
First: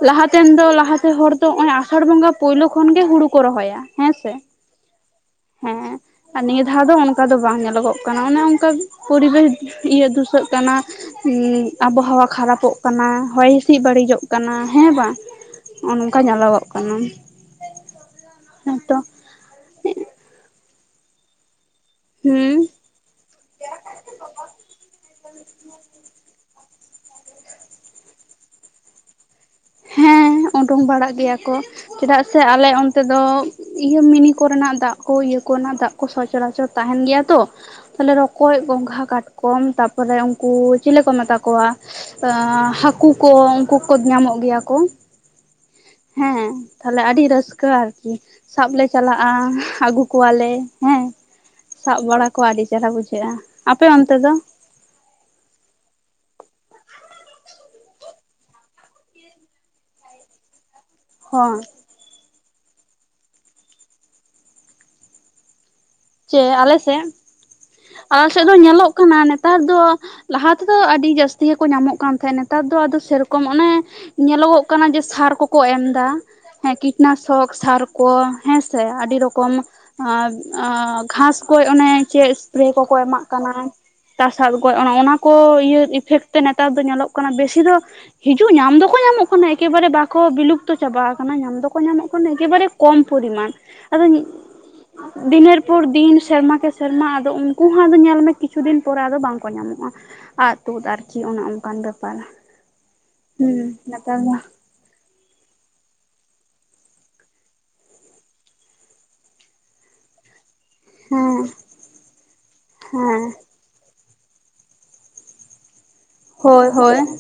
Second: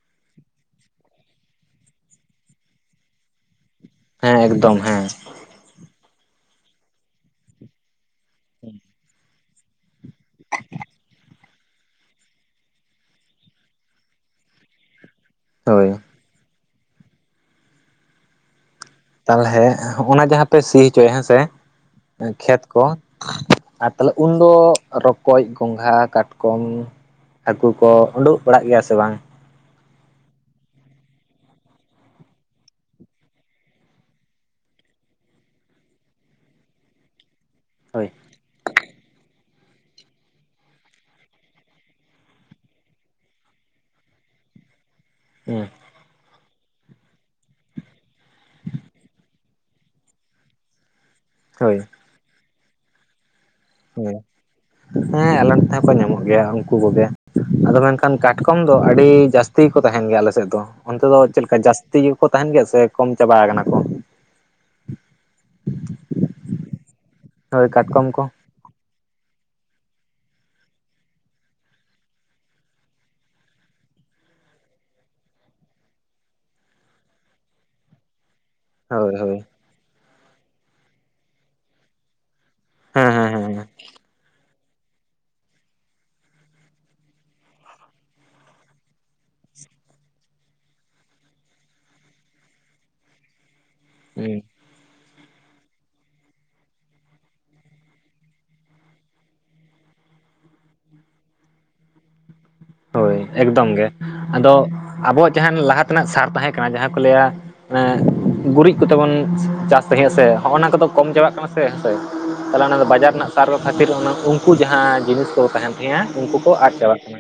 ᱞᱟᱦᱟᱛᱮᱱ ᱫᱚ ᱞᱟᱦᱟᱛᱮ ᱦᱚᱲ ᱫᱚ ᱦᱚᱸᱜᱼᱚᱭ ᱟᱥᱟᱲ ᱵᱚᱸᱜᱟ ᱯᱳᱭᱞᱳ ᱠᱷᱚᱱ ᱜᱮ ᱦᱩᱲᱩ ᱠᱚ ᱨᱚᱦᱚᱭᱟ᱾ ᱦᱮᱸ, ᱮᱠᱫᱚᱢ ᱦᱮᱸ᱾ ᱦᱮᱸ, ᱟᱨ ᱱᱤᱭᱟᱹ ᱫᱷᱟᱣ ᱫᱚ ᱚᱱᱠᱟ ᱫᱚ ᱵᱟᱝ ᱧᱮᱞᱚᱜᱚᱜ ᱠᱟᱱᱟ᱾ ᱚᱱᱮ ᱚᱱᱠᱟ ᱯᱚᱨᱤᱵᱮᱥ ᱤᱭᱟᱹ ᱫᱩᱥᱟᱹᱜ ᱠᱟᱱᱟ, ᱩᱸᱻ ᱟᱵᱚᱦᱟᱣᱟ ᱠᱷᱟᱨᱟᱯᱚᱜ ᱠᱟᱱᱟ, ᱦᱚᱭ ᱦᱤᱸᱥᱤᱫ ᱵᱟᱹᱲᱤᱡᱚᱜ ᱠᱟᱱᱟ, ᱦᱮᱸ ᱵᱟᱝ? ᱦᱚᱸᱜ-ᱚ ᱦᱳᱭ ᱱᱚᱝᱠᱟ ᱧᱮᱞᱚᱜᱚᱜ ᱠᱟᱱᱟ, ᱦᱩᱸ ᱛᱚ᱾ ᱛᱟᱞᱦᱮ ᱦᱚᱸᱜ-ᱚ ᱱᱟ ᱡᱟᱦᱟᱸ ᱯᱮ ᱥᱤ ᱦᱚᱪᱚᱭ ᱦᱮᱸ ᱥᱮ ᱦᱩᱸ ᱠᱷᱮᱛ ᱠᱚ, ᱟᱨ ᱛᱟᱦᱞᱮ ᱩᱱᱫᱚ ᱨᱚᱠᱚᱡ, ᱜᱚᱸᱜᱷᱟ, ᱠᱟᱴᱠᱚᱢ, ᱦᱟᱹᱠᱩ ᱠᱚ ᱩᱰᱩᱜ ᱵᱟᱲᱟ ᱜᱮᱭᱟ ᱥᱮ ᱵᱟᱝ? <inaudible> ᱦᱮᱸ ᱩᱰᱩᱝ ᱵᱟᱲᱟᱜ ᱜᱮᱭᱟ ᱠᱚ ᱪᱮᱫᱟᱜ ᱥᱮ ᱟᱞᱮ ᱚᱱᱛᱮ ᱫᱚᱻ ᱤᱭᱟᱹ ᱢᱤᱱᱤ ᱠᱚᱨᱮᱱᱟᱜ ᱫᱟᱜ ᱠᱚ ᱤᱭᱟᱹ ᱠᱚᱨᱮᱱᱟᱜ ᱫᱟᱜ ᱠᱚ ᱥᱚᱪᱚᱨᱪᱚᱨ ᱛᱟᱦᱮᱱ ᱜᱮᱭᱟ ᱛᱚ᱾ ᱦᱳᱭ ᱛᱟᱦᱞᱮ ᱨᱚᱠᱚᱡ, ᱜᱚᱸᱜᱷᱟ, ᱠᱟᱴᱠᱚᱢ, ᱛᱟᱯᱚᱨᱮ ᱩᱝᱠᱩ ᱪᱤᱞᱤ ᱠᱚ ᱢᱮᱛᱟ ᱠᱚᱣᱟ, ᱮᱸᱻ ᱦᱟᱹᱠᱩ ᱠᱚ ᱩᱝᱠᱩ ᱠᱚ ᱧᱟᱢᱚᱜ ᱜᱮᱭᱟ ᱠᱚ᱾ ᱦᱩᱸ᱾ ᱦᱮᱸ, ᱛᱟᱦᱚᱴᱞᱮ ᱟᱹᱰᱤ ᱨᱟᱹᱥᱠᱟᱹ ᱟᱨ ᱠᱤ᱾ ᱥᱟᱵᱞᱮ ᱪᱟᱞᱟᱜ-ᱟ ᱟᱹᱜᱩ ᱠᱚᱣᱟᱞᱮ, ᱦᱮᱸ᱾ ᱦᱳᱭ᱾ ᱥᱟᱵ ᱵᱟᱲᱟ ᱠᱚ ᱟᱹᱰᱤ ᱪᱮᱦᱨᱟ ᱵᱩᱡᱷᱟᱹᱜᱼᱟ᱾ ᱟᱯᱮ ᱚᱱᱛᱮ ᱦᱮᱸ ᱫᱚ? ᱦᱮᱸ, ᱟᱞᱮ ᱱᱚᱛᱮ ᱦᱚᱸ ᱠᱚ ᱧᱟᱢᱚᱜ ᱜᱮᱭᱟ ᱩᱱᱠᱩ ᱠᱚᱜᱮ ᱟᱫᱚ ᱢᱮᱱᱠᱷᱟᱱ ᱠᱟᱴᱠᱚᱢ ᱫᱚ ᱟᱹᱰᱤ ᱡᱟᱥ ᱛᱤ ᱜᱮᱠᱚ ᱛᱟᱦᱮᱱ ᱜᱮᱭᱟ ᱟᱞᱮᱥᱮᱫ ᱫᱚ᱾ ᱚᱱᱛᱮ ᱫᱚ ᱪᱮᱫ ᱞᱮᱠᱟ ᱦᱚᱸ ᱡᱟᱹᱥᱛᱤ ᱜᱮᱠᱚ ᱛᱟᱦᱮᱱ ᱜᱮᱭᱟ ᱥᱮ ᱠᱚᱢ ᱪᱟᱵᱟ ᱟᱠᱟᱱᱟ ᱠᱚ? ᱪᱮᱫ ᱟᱞᱮ ᱥᱮᱫ? ᱦᱳᱭ, ᱠᱟᱴᱠᱚᱢ ᱟᱞᱮ ᱠᱚ᱾ ᱥᱮᱫ ᱫᱚ ᱧᱮᱞᱚᱜ ᱠᱟᱱᱟ ᱱᱮᱛᱟᱨ ᱫᱚ ᱞᱟᱦᱟ ᱛᱮᱫᱚ ᱟᱹᱰᱤ ᱡᱟᱹᱥᱛᱤ ᱜᱮᱠᱚ ᱧᱟᱢᱚᱜ ᱠᱟᱱ ᱛᱟᱦᱮᱸᱫ, ᱱᱮᱛᱟᱨ ᱫᱚ ᱟᱫᱚ ᱥᱮ ᱨᱚᱠᱚᱢ ᱚᱱᱮ ᱧᱮᱞᱚᱜᱚᱜ ᱠᱟᱱᱟ ᱡᱮ ᱥᱟᱨ ᱠᱚᱠᱚ ᱮᱢ ᱮᱫᱟ ᱦᱮᱸ ᱠᱤᱴᱱᱟᱥᱚᱠ ᱥᱟᱨ ᱠᱚ ᱦᱮᱸᱥᱮ ᱦᱳᱭ ᱟᱹᱰᱤ ᱦᱳᱭ ᱨᱚᱠᱚᱢ ᱮᱸ ᱜᱷᱟᱥ ᱠᱚ ᱚᱱᱮ ᱪᱮᱫ, ᱮᱥᱯᱨᱮ ᱠᱚᱠᱚ ᱦᱮᱸ ᱮᱢᱟᱜ ᱦᱮᱸ ᱠᱟᱱᱟ ᱦᱮᱸ ᱜᱷᱟᱥ ᱜᱚᱡ ᱚᱱᱟ ᱠᱚ ᱤᱭᱟᱹ ᱤᱯᱷᱮᱠᱴ ᱛᱮ ᱱᱮᱛᱟᱨ ᱫᱚ ᱧᱮᱞᱚᱜ ᱠᱟᱱᱟ ᱵᱮᱥᱤ ᱫᱚ ᱦᱤᱡᱩᱜ ᱧᱟᱢ ᱫᱚᱠᱚ ᱧᱟᱢᱚᱜ ᱠᱟᱱᱟ ᱮᱠᱮᱵᱟᱨᱮ ᱵᱟᱠᱚ ᱵᱤᱞᱩᱯᱛᱚ ᱪᱟᱵᱟ ᱠᱟᱱᱟ ᱧᱟᱢ ᱫᱚᱠᱚ ᱧᱟᱢᱚᱜ ᱠᱟᱱᱟ ᱮᱠᱮᱵᱟᱨᱮ ᱠᱚᱢ ᱯᱚᱨᱤᱢᱟᱱ ᱟᱫᱚ ᱦᱮᱸ ᱫᱤᱱᱮᱨ ᱯᱚᱨ ᱫᱤᱱ ᱥᱮᱨᱢᱟ ᱠᱮ ᱥᱮᱨᱢᱟ ᱟᱫᱚ ᱩᱱᱠᱩ ᱦᱚᱸ ᱟᱫᱚ ᱧᱮᱞ ᱢᱮ ᱠᱤᱪᱷᱩ ᱫᱤᱱ ᱯᱚᱨᱮ ᱟᱫᱚ ᱵᱟᱝᱠᱚ ᱧᱟᱢᱚᱜᱼᱟ ᱟᱫ ᱛᱩᱫ ᱟᱨᱠᱤ ᱚᱱᱮ ᱚᱱᱠᱟᱱ ᱵᱮᱯᱟᱨ ᱦᱳᱭ ᱮᱠᱫᱚᱢ ᱦᱩᱸ ᱜᱮ ᱱᱮᱛᱟᱨ ᱫᱚ ᱟᱫᱚ ᱟᱵᱚᱣᱟᱜ ᱡᱟᱦᱟᱸ ᱞᱟᱦᱟ ᱛᱮᱱᱟᱜ ᱥᱟᱨ ᱛᱟᱦᱮᱸ ᱠᱟᱱᱟ ᱡᱟᱦᱟᱸ ᱠᱚ ᱞᱟᱹᱭᱟ ᱢᱟᱱᱮ ᱜᱩᱨᱤᱡ ᱠᱚᱛᱮ ᱵᱚᱱ ᱪᱟᱥ ᱛᱟᱦᱮᱸᱜᱼᱟ ᱥᱮ ᱦᱚᱜᱼ ᱚᱱᱟ ᱠᱚᱫᱚ ᱠᱚᱢ ᱪᱟᱵᱟᱜ ᱦᱮᱸ ᱠᱟᱱᱟ ᱥᱮ ᱦᱮᱸᱥᱮ ᱛᱟᱦᱚᱞᱮ ᱚᱱᱟ ᱵᱟᱡᱟᱨ ᱦᱮᱸ ᱨᱮᱱᱟᱜ ᱥᱟᱨ ᱠᱚ ᱠᱷᱟᱹᱛᱤᱨ ᱚᱱᱟ ᱩᱱ ᱩᱱᱠᱩ ᱡᱟᱦᱟᱸ ᱡᱤᱱᱤᱥ ᱠᱚ ᱛᱟᱦᱮᱸᱱ ᱛᱟᱦᱮᱸᱜᱼᱟ ᱩᱱᱠᱩ ᱠᱚ ᱦᱳᱭ ᱟᱫ ᱦᱳᱭ ᱪᱟᱵᱟᱜ ᱠᱟᱱᱟ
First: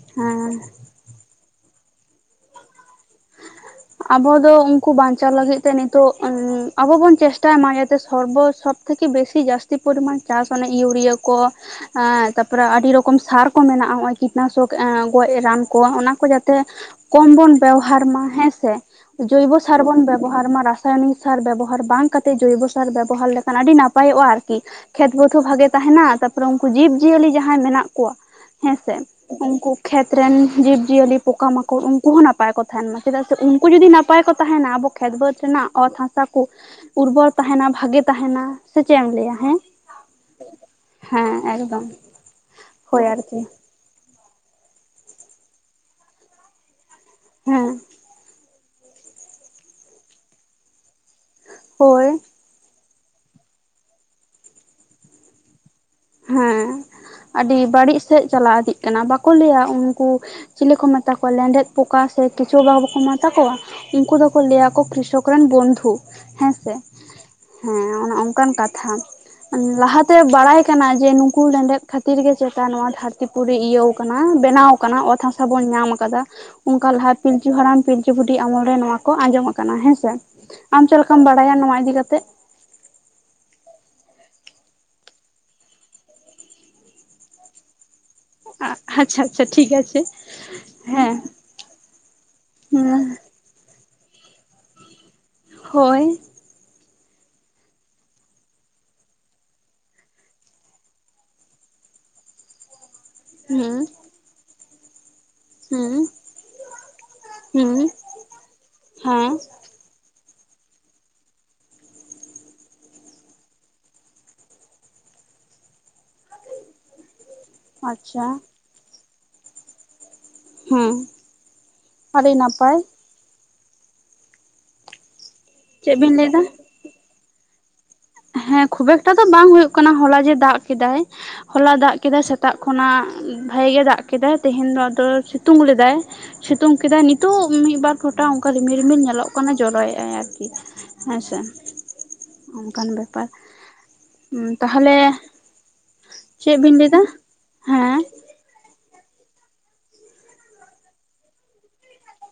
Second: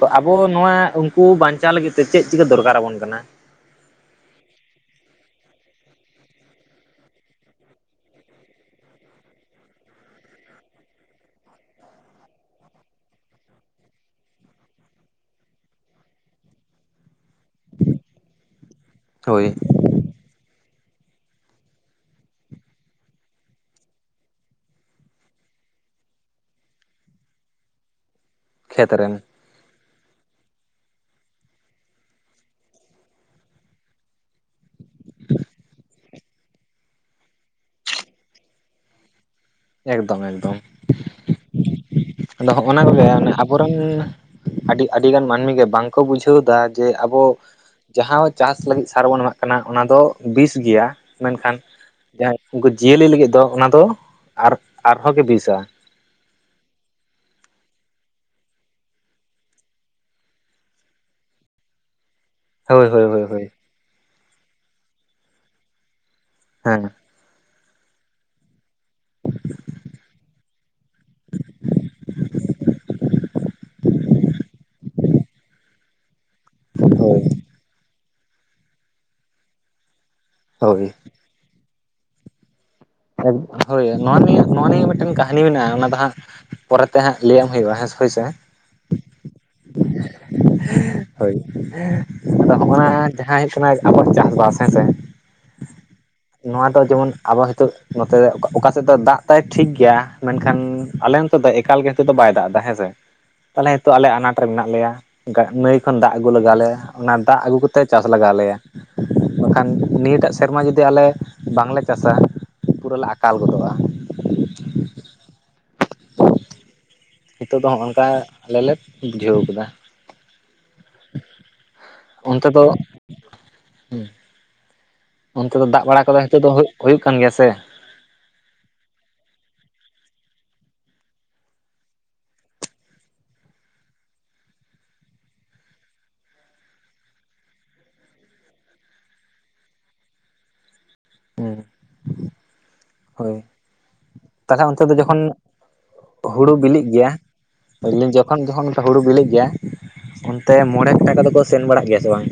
ᱛᱚ ᱟᱵᱚ ᱦᱮᱸ ᱱᱚᱣᱟ ᱠᱩ ᱵᱟᱧᱪᱟᱣ ᱞᱟᱹᱜᱤᱫ ᱛᱮ ᱪᱮᱫ ᱪᱤᱠᱟᱹ ᱫᱚᱨᱠᱟᱨ ᱟᱵᱚᱱ ᱠᱟᱱᱟ ᱟᱵᱚ ᱫᱚ ᱩᱱᱠᱩ ᱵᱟᱧᱪᱟᱣ ᱞᱟᱹᱜᱤᱫ ᱛᱮ ᱱᱤᱛᱚᱜ ᱟᱵᱚ ᱵᱚᱱ ᱪᱮᱥᱴᱟᱭ ᱢᱟ ᱡᱟᱛᱮ ᱥᱚᱨᱵᱚ ᱥᱚᱯ ᱛᱷᱮᱠᱮ ᱵᱮᱥᱤ ᱡᱟᱹᱥᱛᱤ ᱯᱚᱨᱤᱢᱟᱱ ᱪᱟᱥ ᱚᱱᱟ ᱤᱭᱩᱨᱤᱭᱟᱹ ᱠᱚ ᱮᱸᱜ ᱛᱟᱨᱯᱚᱨᱮ ᱟᱹᱰᱤ ᱨᱚᱠᱚᱢ ᱥᱟᱨ ᱠᱚ ᱢᱮᱱᱟᱜᱼᱟ ᱠᱤᱴᱱᱟᱥᱚᱠ ᱮ ᱜᱚᱡ ᱨᱟᱱ ᱠᱚ ᱚᱱᱟ ᱠᱚ ᱡᱟᱛᱮ ᱠᱚᱢ ᱵᱚᱱ ᱵᱮᱣᱦᱟᱨ ᱢᱟ ᱦᱮᱸᱥᱮ ᱦᱳᱭ ᱡᱳᱭᱵᱚ ᱥᱟ ᱥᱟᱨ ᱵᱚᱱ ᱵᱮᱵᱚᱦᱟᱨ ᱢᱟ ᱨᱟᱥᱟᱭᱚᱱᱤᱠ ᱥᱟᱨ ᱵᱮᱵᱚᱦᱟᱨ ᱵᱟᱝ ᱠᱟᱛᱮ ᱡᱚᱭᱵᱚ ᱥᱟᱨ ᱵᱮᱵᱚᱦᱟᱨ ᱞᱮᱠᱷᱟᱱ ᱟᱹᱰᱤ ᱱᱟᱯᱟᱭᱚᱜᱼᱟ ᱟᱨᱠᱤ, ᱠᱷᱮᱛ ᱵᱟ. ᱛ ᱦᱚᱸ ᱵᱷᱟᱜᱮ ᱛᱟᱦᱮᱸᱱᱟ ᱛᱟᱨᱯᱚ ᱨᱮ ᱩᱱᱠᱩ ᱡᱤᱵ ᱡᱤᱭᱟᱹᱞᱤ ᱡᱟᱦᱟᱸᱭ ᱢᱮᱱᱟᱜ ᱠᱚᱣᱟ, ᱠᱷᱮᱛ ᱦᱮᱸᱥᱮ ᱨᱮᱱ ᱩᱱᱠᱩ ᱠᱷᱮᱛ ᱨᱮᱱ ᱡᱤᱵᱽ ᱡᱤᱭᱟᱹᱞᱤ ᱯᱚᱠᱟ ᱢᱟᱠᱚᱲ ᱩᱱᱠᱩ ᱦᱚᱸ ᱱᱟᱯᱟᱭ ᱠᱚ ᱛᱟᱦᱮᱸᱱ ᱢᱟ ᱪᱮᱫᱟᱜ ᱥᱮ ᱩᱱᱠᱩ ᱡᱩᱫᱤ ᱱᱟᱯᱟᱭ ᱠᱚ ᱛᱟᱦᱮᱸᱱᱟ ᱟᱵᱚ ᱠᱷᱮᱛ ᱵᱟᱹᱫᱽ ᱨᱮᱱᱟᱜ ᱚᱛ ᱦᱟᱥᱟ ᱠᱩ ᱩᱨᱵᱚᱨ ᱛᱟᱦᱮᱸᱱᱟ ᱵᱷᱟᱜᱮ ᱛᱟᱦᱮᱸᱱᱟ ᱥᱮ ᱪᱮᱫ ᱮᱢ ᱞᱟᱹᱭᱟ, ᱦᱮᱸ ᱮᱠᱫᱚᱢ ᱮᱠᱫᱚᱢ ᱦᱮᱸ ᱮᱠᱫᱚᱢ ᱟᱫᱚ ᱦᱚᱸᱜᱼᱱᱟ ᱠᱚᱜᱮ ᱦᱳᱭ ᱚᱱᱮ ᱟᱨᱠᱤ ᱟᱵᱚ ᱴᱟᱝ ᱟᱹᱰᱤ ᱟᱹᱰᱤ ᱜᱟᱱ ᱢᱟᱹᱱᱢᱤ ᱜᱮ ᱵᱟᱝᱠᱚ ᱵᱩᱡᱷᱟᱹᱣ ᱫᱟ ᱡᱮ ᱟᱵᱚ ᱦᱮᱸ ᱡᱟᱦᱟᱸ ᱪᱟᱥ ᱞᱟᱹᱜᱤᱫ ᱥᱟᱨ ᱵᱚᱱ ᱮᱢᱟᱜ ᱠᱟᱱᱟ ᱚᱱᱟ ᱫᱚ ᱵᱤᱥ ᱜᱮᱭᱟ ᱢᱮᱱᱠᱷᱟᱱ ᱦᱳᱭ ᱡᱟᱦᱟᱸ ᱩᱱᱠᱩ ᱡᱤᱭᱟᱹᱞᱤ ᱞᱟᱹᱜᱤᱫ ᱫᱚ ᱚᱱᱟ ᱫᱚ ᱟᱨ ᱟᱨᱦᱚᱸ ᱜᱮ ᱵᱤᱥᱟ ᱦᱩᱸ ᱟᱹᱰᱤ ᱵᱟᱹᱲᱤᱡ ᱥᱮᱫ ᱪᱟᱞᱟᱣ ᱤᱫᱤᱜ ᱠᱟᱱᱟ ᱵᱟᱠᱚ ᱞᱟᱹᱭᱟ ᱩᱱᱠᱩ ᱪᱤᱞᱤ ᱠᱚ ᱢᱮᱛᱟ ᱠᱚᱣᱟ ᱞᱮᱸᱰᱮᱫ ᱯᱚᱠᱟ ᱥᱮ ᱠᱮᱸᱪᱳ ᱦᱳᱭ ᱵᱟᱠᱚ ᱦᱳᱭ ᱦᱳᱭ ᱢᱮᱛᱟ ᱦᱳᱭ ᱠᱚᱣᱟ ᱩᱱᱠᱩ ᱫᱚᱠᱚ ᱞᱟᱹᱭᱟᱠᱚ ᱠᱨᱤᱥᱚᱠ ᱨᱮᱱ ᱵᱚᱱᱫᱷᱩ ᱦᱮᱸᱥᱮ ᱦᱮᱸ ᱦᱮᱸ ᱚᱱᱮ ᱚᱱᱠᱟᱱ ᱠᱟᱛᱷᱟ ᱞᱟᱦᱟᱛᱮ ᱵᱟᱲᱟᱭ ᱠᱟᱱᱟ ᱡᱮ ᱱᱩᱠᱩ ᱞᱮᱸᱰᱮᱫ ᱠᱷᱟᱹᱛᱤᱨ ᱜᱮ ᱪᱮᱛᱟ ᱱᱚᱣᱟ ᱫᱷᱟᱨ ᱫᱷᱟᱨᱛᱤ ᱯᱩᱨᱤ ᱤᱭᱟᱹᱣ ᱠᱟᱱᱟ ᱵᱮᱱᱟᱣ ᱟᱠᱟᱱᱟ ᱚᱛ ᱦᱟᱥᱟ ᱵᱚᱱ ᱧᱟᱢ ᱟᱠᱟᱫᱟ ᱚᱱᱠᱟ ᱞᱟᱦᱟ ᱯᱤ ᱦᱳᱭ ᱯᱤᱞᱪᱩ ᱦᱟᱲᱟᱢ ᱯᱤᱞᱪᱩ ᱵᱩᱰᱷᱤ ᱟᱢᱚᱞ ᱨᱮ ᱱᱚᱣᱟ ᱠᱚ ᱟᱸᱡᱚᱢ ᱟᱠᱟᱱᱟ ᱦᱮᱸᱥᱮ ᱟᱢ ᱦᱳᱭ ᱪᱮᱫ ᱞᱮᱠᱟᱢ ᱵᱟᱲᱟᱭᱟ ᱱᱚᱣᱟ ᱤᱫᱤ ᱠᱟᱛᱮᱜ ᱦᱳᱭ ᱱᱚᱣᱟ ᱱᱤᱭᱟᱹ ᱱᱚᱣᱟ ᱱᱤᱭᱟᱹ ᱢᱤᱫᱴᱟᱝ ᱠᱟᱹᱦᱱᱤ ᱢᱮᱱᱟᱜᱼᱟ ᱚᱱᱟ ᱫᱚ ᱦᱟᱸᱜ ᱯᱚᱨᱮ ᱛᱮ ᱦᱟᱸᱜ ᱞᱟᱹᱭᱟᱢ ᱦᱩᱭᱩᱜᱼᱟ ᱦᱳᱭ ᱥᱮ ᱟᱪᱪᱷᱟ ᱟᱪᱪᱷᱟ ᱴᱷᱤᱠ ᱜᱟᱪᱷᱮ ᱦᱳᱭ ᱟᱫᱚ ᱦᱚᱸᱜᱼ ᱱᱟ ᱦᱮᱸ ᱡᱟᱦᱟᱸ ᱦᱩᱭᱩᱜ ᱠᱟᱱᱟ ᱟᱵᱚ ᱪᱟᱥᱵᱟᱥ ᱦᱮᱸᱥᱮ ᱦᱳᱭ ᱱᱚᱣᱟ ᱫᱚ ᱡᱮᱢᱚᱱ ᱟᱵᱚ ᱦᱮᱛᱳᱜ ᱱᱚᱛᱮ ᱚᱠᱟᱥᱮᱫ ᱫᱚ ᱫᱟᱜ ᱫᱟᱭ ᱴᱷᱤᱠ ᱜᱮᱭᱟ ᱢᱮᱱᱠᱷᱟᱱ ᱟᱞᱮ ᱚᱱᱛᱮ ᱫᱚ ᱮᱠᱟᱞ ᱜᱮ ᱱᱤᱛᱚᱜ ᱫᱚ ᱵᱟᱭ ᱫᱟᱜ ᱮᱫᱟ ᱦᱮᱸ ᱥᱮ, ᱛᱟᱦᱚᱞᱮ ᱦᱮᱸ ᱱᱤᱛᱚᱜ ᱟᱞᱮ ᱟᱱᱟᱴ ᱨᱮ ᱢᱮᱱᱟᱜ ᱞᱮᱭᱟ, ᱱᱟᱹᱭ ᱦᱮᱸ ᱠᱷᱚᱱ ᱫᱟᱜ ᱟᱹᱜᱩ ᱞᱟᱜᱟᱣᱞᱮᱭᱟ ᱚᱱᱟ ᱫᱟᱜ ᱟᱹᱜᱩ ᱦᱮᱸ ᱠᱟᱛᱮ ᱪᱟᱥ ᱞᱟᱜᱟᱣ ᱟᱞᱮᱭᱟ ᱦᱮᱸ ᱵᱟᱠᱷᱟᱱ ᱱᱤᱭᱟᱹᱴᱟᱜ ᱥᱮᱨᱢᱟ ᱡᱩᱫᱤ ᱟᱞᱮ ᱵᱟᱝᱞᱮ ᱪᱟᱥᱟ ᱯᱩᱨᱟᱹ ᱞᱮ ᱟᱠᱟᱞ ᱜᱚᱫᱚᱜᱼᱟ ᱱᱤᱛᱚᱜ ᱫᱚ ᱦᱚᱸᱜ ᱱᱚᱝᱠᱟ ᱟᱪᱪᱷᱟ ᱟᱞᱮᱞ ᱞᱮ ᱵᱩᱡᱷᱟᱹᱣ ᱠᱟᱫᱟ ᱦᱮᱸ ᱟᱹᱰᱤ ᱚᱱᱛᱮ ᱫᱚ ᱱᱟᱯᱟᱭ ᱦᱩᱸ ᱚᱱᱛᱮ ᱫᱚ ᱫᱟᱜ ᱪᱮᱫ ᱵᱟᱲᱟ ᱵᱤᱱ ᱠᱚᱫᱚ ᱞᱟᱹᱭ ᱮᱫᱟ ᱱᱤᱛᱚᱜ ᱫᱚ ᱦᱩᱭᱩᱜ ᱠᱟᱱ ᱜᱮᱭᱟ ᱥᱮ ᱦᱮᱸ ᱠᱷᱩᱵ ᱮᱠᱴᱟ ᱫᱚ ᱵᱟᱝ ᱦᱳᱭᱚᱜ ᱠᱟᱱᱟ ᱦᱚᱞᱟ ᱡᱮ ᱫᱟᱜ ᱠᱮᱫᱟᱭ ᱦᱚᱞᱟ ᱫᱟᱜ ᱠᱮᱫᱟᱭ ᱥᱮᱛᱟᱜ ᱠᱷᱚᱱᱟᱜ ᱵᱷᱟᱜᱮ ᱜᱮ ᱫᱟᱜ ᱠᱮᱫᱟᱭ ᱛᱮᱦᱮᱧ ᱫᱚ ᱟᱫᱚ ᱥᱤᱛᱩᱝ ᱞᱮᱫᱟᱭ? ᱥᱤᱛᱩᱝ ᱠᱮᱫᱟᱭ ᱱᱤᱛᱳᱜ ᱢᱤᱫᱵᱟᱨ ᱯᱷᱚᱴᱟ ᱚᱱᱠᱟ ᱨᱤᱢᱤᱞ ᱨᱤᱢᱤᱞ ᱧᱮᱞᱚᱜ ᱠᱟᱱᱟ ᱡᱚᱨᱚᱭᱮᱫ ᱟᱭ ᱟᱨᱠᱤ ᱦᱮᱸ ᱥᱮ ᱦᱩᱸ ᱠᱟᱱᱟᱱ ᱵᱮ <unintelligible> ᱦᱳᱭ ᱛᱟᱦᱞᱮ ᱚᱱᱛᱮ ᱫᱚ ᱡᱚᱠᱷᱚᱱᱼᱼ ᱦᱩᱲᱩ ᱪᱮᱫ ᱵᱤᱱ ᱵᱤᱞᱤᱜ ᱞᱟᱹᱭᱫᱟ ᱜᱮᱭᱟ ᱦᱮᱸ ᱯᱳᱤᱧ <unintelligible> ᱠᱷ ᱠᱷᱚᱱ ᱡᱚᱠᱷᱚᱱᱚᱱ <unintelligible> ᱦᱩᱲᱩ ᱵᱤᱞᱤᱜ ᱜᱮᱭᱟ ᱚᱱᱛᱮ ᱢᱚᱬᱮ ᱠᱟᱴᱟ ᱠᱚ ᱫᱚᱠᱚ ᱥᱮᱱ ᱵᱟᱲᱟᱜ ᱜᱮᱭᱟ ᱥᱮ ᱵᱟᱝ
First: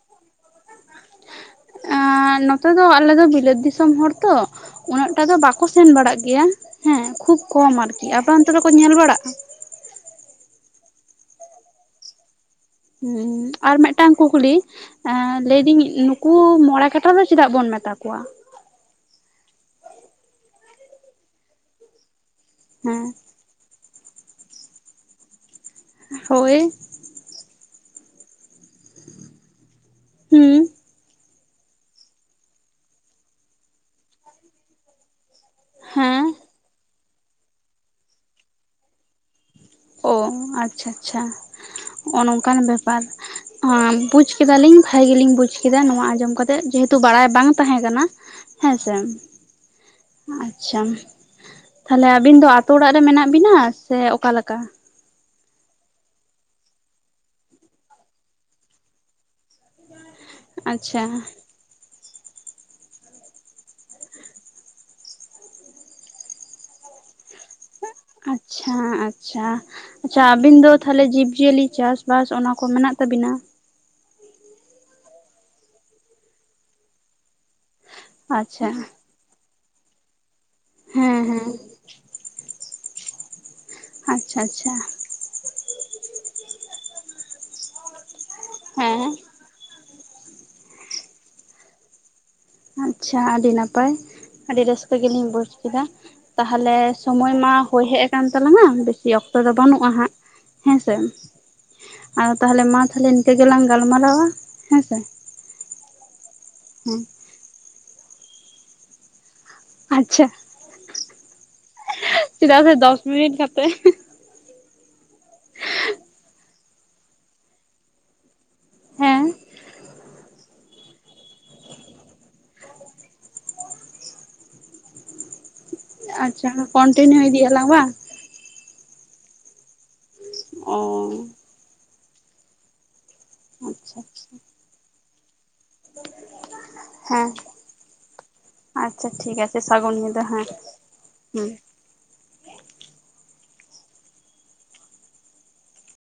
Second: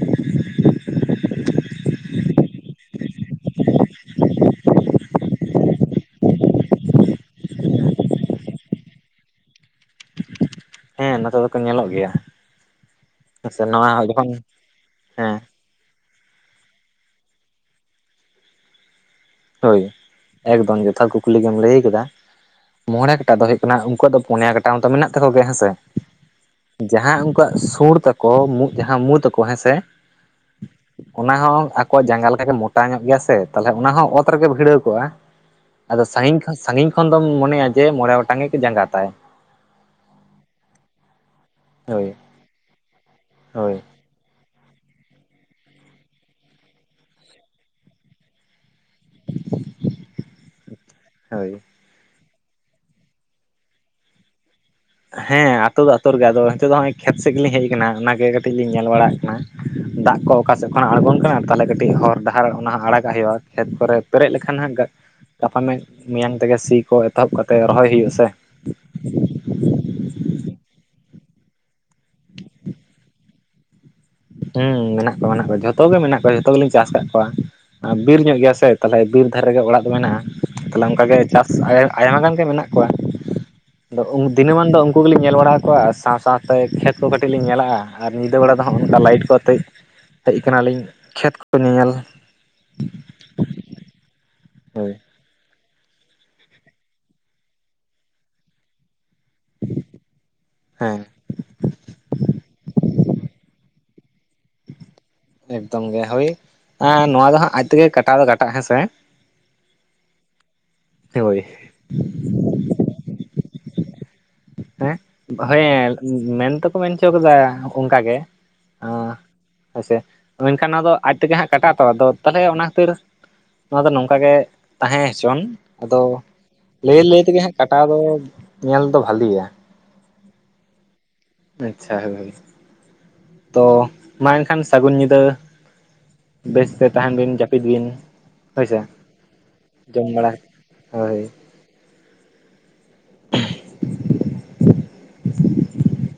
ᱱᱚᱛᱮ ᱫᱚ ᱟᱞᱮ ᱫᱚ ᱵᱤᱞᱟᱹᱛ ᱫᱤᱥᱚᱢ ᱦᱚᱲ ᱛᱚ ᱩᱱᱟᱹᱜ ᱴᱟ ᱫᱚ ᱵᱟᱠᱚ ᱥᱮᱱ ᱵᱟᱲᱟᱜ ᱜᱮᱭᱟ ᱦᱮᱸ ᱠᱷᱩᱵ ᱠᱚᱢ ᱟᱨᱠᱤ ᱟᱯᱮ ᱚᱱᱛᱮ ᱨᱮᱠᱚ ᱧᱮᱞ ᱵᱟᱲᱟᱜᱼᱟ ᱦᱮᱸ ᱱᱚᱛᱮ ᱫᱚᱠᱚ ᱧᱮᱞᱚᱜ ᱜᱮᱭᱟ ᱥᱮ ᱟᱨ ᱱᱚᱣᱟ ᱢᱮᱫᱴᱟᱝ ᱡᱚᱠᱷᱚᱱ ᱠᱩᱠᱞᱤ ᱮᱻ ᱦᱮᱸ ᱞᱟᱹᱭᱫᱤᱧ ᱱᱩᱠᱩᱼᱼ ᱩᱱᱠᱩ ᱢᱚᱬᱮ ᱠᱟᱴᱷᱟ ᱫᱚ ᱪᱮᱫᱟᱜ ᱵᱚᱱ ᱢᱮᱛᱟ ᱠᱚᱣᱟ ᱦᱳᱭ ᱮᱠᱫᱚᱢ ᱡᱚᱛᱷᱟᱛ ᱠᱩᱠᱞᱤ ᱜᱮᱢ ᱞᱟᱹᱭ ᱟᱠᱟᱫᱟ ᱦᱮᱸ ᱢᱚᱬᱮ ᱠᱟᱴᱟ ᱫᱚ ᱦᱩᱭᱩᱜ ᱱᱟᱜ ᱩᱱᱠᱩᱣᱟᱜ ᱫᱚ ᱯᱩᱱᱭᱟ ᱠᱟᱴᱟ ᱢᱟᱛᱚ ᱢᱮᱱᱟᱜ ᱛᱟᱠᱚ ᱜᱮᱭᱟ ᱦᱮᱸ ᱥᱮ ᱦᱳᱭ ᱡᱟᱦᱟᱸ ᱩᱱᱠᱩᱣᱟᱜ ᱥᱩᱲ ᱛᱟᱠᱚ ᱡᱟᱦᱟᱸ ᱢᱩ ᱛᱟᱠᱚ ᱦᱮᱸᱥᱮ ᱦᱩᱸ ᱚᱱᱟ ᱦᱚᱸ ᱟᱠᱚᱣᱟᱜ ᱡᱟᱸᱜᱟ ᱞᱮᱠᱟ ᱜᱮ ᱢᱚᱴᱟ ᱧᱚᱜ ᱜᱮᱭᱟ ᱥᱮ ᱛᱟᱦᱚᱞᱮ ᱚᱱᱟ ᱦᱚᱸ ᱚᱛ ᱨᱮᱜᱮ ᱵᱷᱤᱲᱟᱹᱣ ᱠᱚᱜᱼᱟ ᱟᱫᱚ ᱦᱮᱸ ᱥᱟᱸᱜᱤᱧ ᱠᱷᱚᱱ ᱥᱟᱸᱜᱤᱧ ᱠᱷᱚᱱ ᱫᱚᱢ ᱢᱚᱱᱮᱭᱟ ᱡᱮ ᱢᱚᱬᱮ ᱜᱚᱴᱟᱝ ᱜᱮ ᱡᱟᱸᱜᱟ ᱛᱟᱭ ᱚ ᱟᱪᱪᱷᱟ ᱟᱪᱪᱷᱟ ᱦᱳᱭ ᱱᱚᱝᱠᱟᱱ ᱵᱮᱯᱟᱨ ᱦᱳᱭ ᱵᱩᱡᱼᱼ ᱠᱮᱫᱟᱞᱤᱧ ᱵᱷᱟᱜᱤᱞᱤᱧ ᱵᱩᱡ ᱠᱮᱫᱟ ᱱᱚᱣᱟ ᱟᱸᱡᱚᱢ ᱠᱟᱛᱮᱜ ᱡᱮᱦᱮᱛᱩ ᱵᱟᱲᱟᱭ ᱵᱟᱝ ᱛᱟᱦᱮᱸ ᱠᱟᱱᱟ ᱦᱮᱸᱥᱮ ᱟᱪᱪᱷᱟ ᱦᱳᱭ ᱛᱟᱦᱞᱮ ᱟᱵᱤᱱ ᱫᱚ ᱟᱛᱳ ᱚᱲᱟᱜ ᱨᱮ ᱢᱮᱱᱟᱜ ᱵᱤᱱᱟ ᱥᱮ ᱚᱠᱟᱞᱮᱠᱟ ᱦᱮᱸ ᱟᱹᱛᱩᱳ ᱫᱚ ᱟᱹᱛᱩᱳ ᱨᱮᱜᱮ ᱟᱫᱚ ᱱᱤᱛᱚᱜ ᱦᱮᱸ ᱟᱛᱳ ᱫᱚ ᱟᱛᱳ ᱨᱮ ᱜᱮ ᱟᱫᱚ ᱦᱚᱸᱜᱚᱭ ᱱᱤᱛᱳᱜ ᱫᱚ ᱠᱷᱮᱛ ᱥᱮᱫ ᱜᱮᱞᱤᱧ ᱦᱮᱡ ᱟᱠᱟᱱᱟ ᱚᱱᱟᱜᱮ ᱠᱟᱹᱴᱤᱡ ᱞᱤᱧ ᱧᱮᱞ ᱵᱟᱲᱟᱜ ᱠᱟᱱᱟ ᱫᱟᱜ ᱠᱚᱼᱼ ᱚᱠᱟ ᱥᱮᱫ ᱠᱷᱚᱱᱟᱜ ᱟᱪᱪᱷᱟ ᱟᱬᱜᱚᱱ ᱠᱟᱱᱟ ᱛᱟᱦᱞᱮ ᱠᱟᱹᱴᱤᱡ ᱦᱚᱨ ᱫᱟᱜ ᱟᱨ ᱚᱱᱟ ᱟᱲᱟᱜᱟᱜ ᱦᱩᱭᱩᱜᱼᱟ ᱠᱷᱮᱛ ᱠᱚᱨᱮ ᱯᱮᱨᱮᱡ ᱞᱮᱠᱷᱟᱱ ᱦᱟᱸᱜ ᱜᱟᱯᱟ ᱢᱮ ᱢᱮᱭᱟᱝ ᱛᱮᱜᱮ ᱥᱤᱼᱼ ᱠᱚ ᱮᱛᱚᱦᱚᱵ ᱠᱟᱛᱮ ᱨᱚᱦᱚᱭ ᱦᱩᱭᱩᱜᱼᱟ ᱥᱮ᱾ ᱦᱮᱸ ᱟᱪᱪᱷᱟ ᱟᱪᱪᱷᱟ ᱟᱵᱤᱱ ᱫᱚ ᱛᱟᱦᱚᱞᱮ ᱡᱤᱵᱽ ᱡᱤᱭᱟᱹᱞᱤ ᱪᱟᱥᱵᱟᱥ ᱚᱱᱟ ᱠᱚ ᱢᱮᱱᱟᱜ ᱛᱟᱵᱤᱱᱟ ᱦᱮᱸ ᱢᱮᱱᱟᱜ ᱠᱚᱣᱟ ᱢᱮᱱᱟᱜ ᱠᱚᱣᱟ ᱡᱷᱚᱛᱚ ᱜᱮ ᱢᱮᱱᱟᱜ ᱠᱚᱣᱟ ᱡᱷᱚᱛᱚ ᱜᱮᱞᱤᱧ ᱪᱟᱥ ᱟᱠᱟᱫ ᱠᱚᱣᱟ ᱵᱤᱨ ᱧᱚᱜ ᱜᱮᱭᱟ ᱥᱮ ᱟᱪᱪᱷᱟ ᱛᱟᱦᱞᱮ ᱵᱤᱨᱼᱼ ᱟᱫᱷᱟᱨ ᱨᱮᱜᱮ ᱚᱲᱟᱜ ᱫᱚ ᱢᱮᱱᱟᱜᱼᱟ ᱛᱟᱦᱞᱮ ᱚᱱᱠᱟᱜᱮ ᱦᱮᱸ ᱪᱟᱥ ᱦᱮᱸ ᱟᱭᱢᱟ <unintelligible> ᱜᱟᱱ ᱜᱮ ᱢᱮᱱᱟᱜ ᱠᱚᱣᱟ ᱟᱫᱚ ᱟᱪᱪᱷᱟ ᱟᱪᱪᱷᱟ ᱫᱤᱱᱟᱹᱢᱟᱱ ᱫᱚ ᱩᱱᱠᱩ ᱜᱮᱞᱤᱧ ᱧᱮᱞ ᱵᱟᱲᱟ ᱠᱚᱣᱟ ᱥᱟᱶ ᱥᱟᱶᱛᱮ ᱠᱷᱮᱛ ᱠᱚ ᱠᱟᱹᱴᱤᱡ ᱞᱤᱧ ᱧᱮᱞᱟᱜᱼᱟ ᱟᱨ ᱧᱤᱫᱟᱹ ᱵᱮᱲᱟ ᱫᱚ ᱟᱨ ᱦᱮᱸ ᱞᱟᱭᱤᱴ ᱠᱚ ᱟᱛᱮᱫ ᱦᱮᱡ ᱠᱟᱱᱟᱞᱤᱧ ᱠᱷᱮᱛ ᱠᱚ ᱧᱮᱧᱮᱞ᱾ ᱟᱪᱪᱷᱟ ᱟᱹᱰᱤ ᱱᱟᱯᱟᱭ ᱟᱹᱰᱤ ᱦᱳᱭ ᱨᱟᱹᱥᱠᱟᱹ ᱜᱮᱞᱤᱧ ᱵᱩᱡᱽ ᱠᱮᱫᱟ ᱛᱟᱦᱚᱞᱮ ᱥᱚᱢᱳᱭ ᱢᱟ ᱦᱳᱭ ᱦᱮᱡ ᱟᱠᱟᱱ ᱛᱟᱞᱟᱝᱟ ᱵᱤᱥᱤ ᱚᱠᱛᱚᱼᱼ ᱚᱠᱛᱚ ᱫᱚ ᱵᱟᱹᱱᱩᱜᱼᱟ ᱦᱟᱸᱜ ᱦᱮᱸᱥᱮ ᱦᱮᱸ ᱟᱫᱚ ᱛᱟᱦᱚᱞᱮ ᱢᱟ ᱛᱟᱦᱚᱞᱮ ᱤᱱᱠᱟᱹ ᱜᱮᱞᱟᱝ ᱜᱟᱞᱢᱟᱨᱟᱣᱟ ᱦᱮᱸ ᱥᱮ ᱮᱠᱫᱚᱢ ᱜᱮ ᱦᱳᱭ ᱮ ᱱᱚᱣᱟ ᱫᱚ ᱦᱟᱸᱜ ᱟᱡ ᱛᱮᱜᱮ ᱠᱟᱴᱟᱣ ᱫᱚ ᱠᱟᱴᱟᱜ ᱦᱮᱸᱥᱮ ᱟᱪᱪᱷᱟ ᱦᱳᱭ ᱪᱮᱫᱟᱜ ᱥᱮ ᱫᱚᱥ ᱢᱤᱱᱤᱴ ᱠᱟᱛᱮ ᱦᱮᱸ ᱦᱚᱭᱮ ᱢᱮᱱ ᱛᱚᱠᱚ ᱢᱮᱱ ᱦᱚᱪᱚ ᱠᱟᱫᱟ ᱚᱱᱠᱟ ᱜᱮ ᱦᱚᱸ ᱦᱮᱸ ᱦᱮᱥᱮ ᱢᱮᱱᱠᱷᱟᱱ ᱱᱚᱣᱟ ᱫᱚ ᱟᱡ ᱛᱮᱜᱮ ᱦᱟᱸᱜ ᱠᱟᱴᱟᱜ ᱟᱛᱚ ᱟᱫᱚ ᱛᱟᱦᱚᱞᱮ ᱚᱱᱟ ᱠᱷᱟᱹᱛᱤᱨᱼᱼ ᱱᱚᱣᱟ ᱫᱚ ᱱᱚᱝᱠᱟ ᱜᱮ ᱛᱟᱦᱮᱸ ᱦᱚᱪᱚᱱ ᱟᱫᱚ ᱟᱪᱪᱷᱟ ᱞᱟᱹᱭ ᱞᱟᱹᱭ ᱠᱚᱱᱴᱤᱱᱤᱭᱩ ᱛᱮᱜᱮ ᱦᱟᱸᱜ ᱤᱫᱤᱭᱟᱞᱟᱝ ᱠᱟᱴᱟᱣ ᱵᱟᱝ ᱫᱚ ᱧᱮᱞ ᱫᱚ ᱵᱷᱟᱞᱤᱭᱟ ᱚᱻ ᱟᱪᱪᱷᱟ ᱦᱮ ᱵᱷ <unintelligible> ᱛᱚ ᱟᱪᱪᱷᱟ ᱢᱟ ᱟᱪᱪᱷᱟ ᱮᱱᱠᱷᱟᱱ ᱥᱟᱹᱜᱩᱱ ᱧᱤᱫᱟᱹ ᱵᱮᱥᱛᱮ ᱛᱟᱦᱮᱱ ᱦᱮᱸ ᱵᱤᱱ ᱡᱟᱹᱯᱤᱫ ᱵᱤᱱ ᱦᱳᱭᱥᱮ ᱟᱪᱪᱷᱟ ᱴᱷᱤᱠ ᱟᱪᱷᱮ ᱥᱟᱹᱜᱩᱱ ᱡᱚᱢ ᱧᱤᱫᱟᱹ ᱵᱟᱲᱟ ᱦᱮᱸ ᱦᱳᱭ ᱦᱩᱸ᱾ <unintelligible>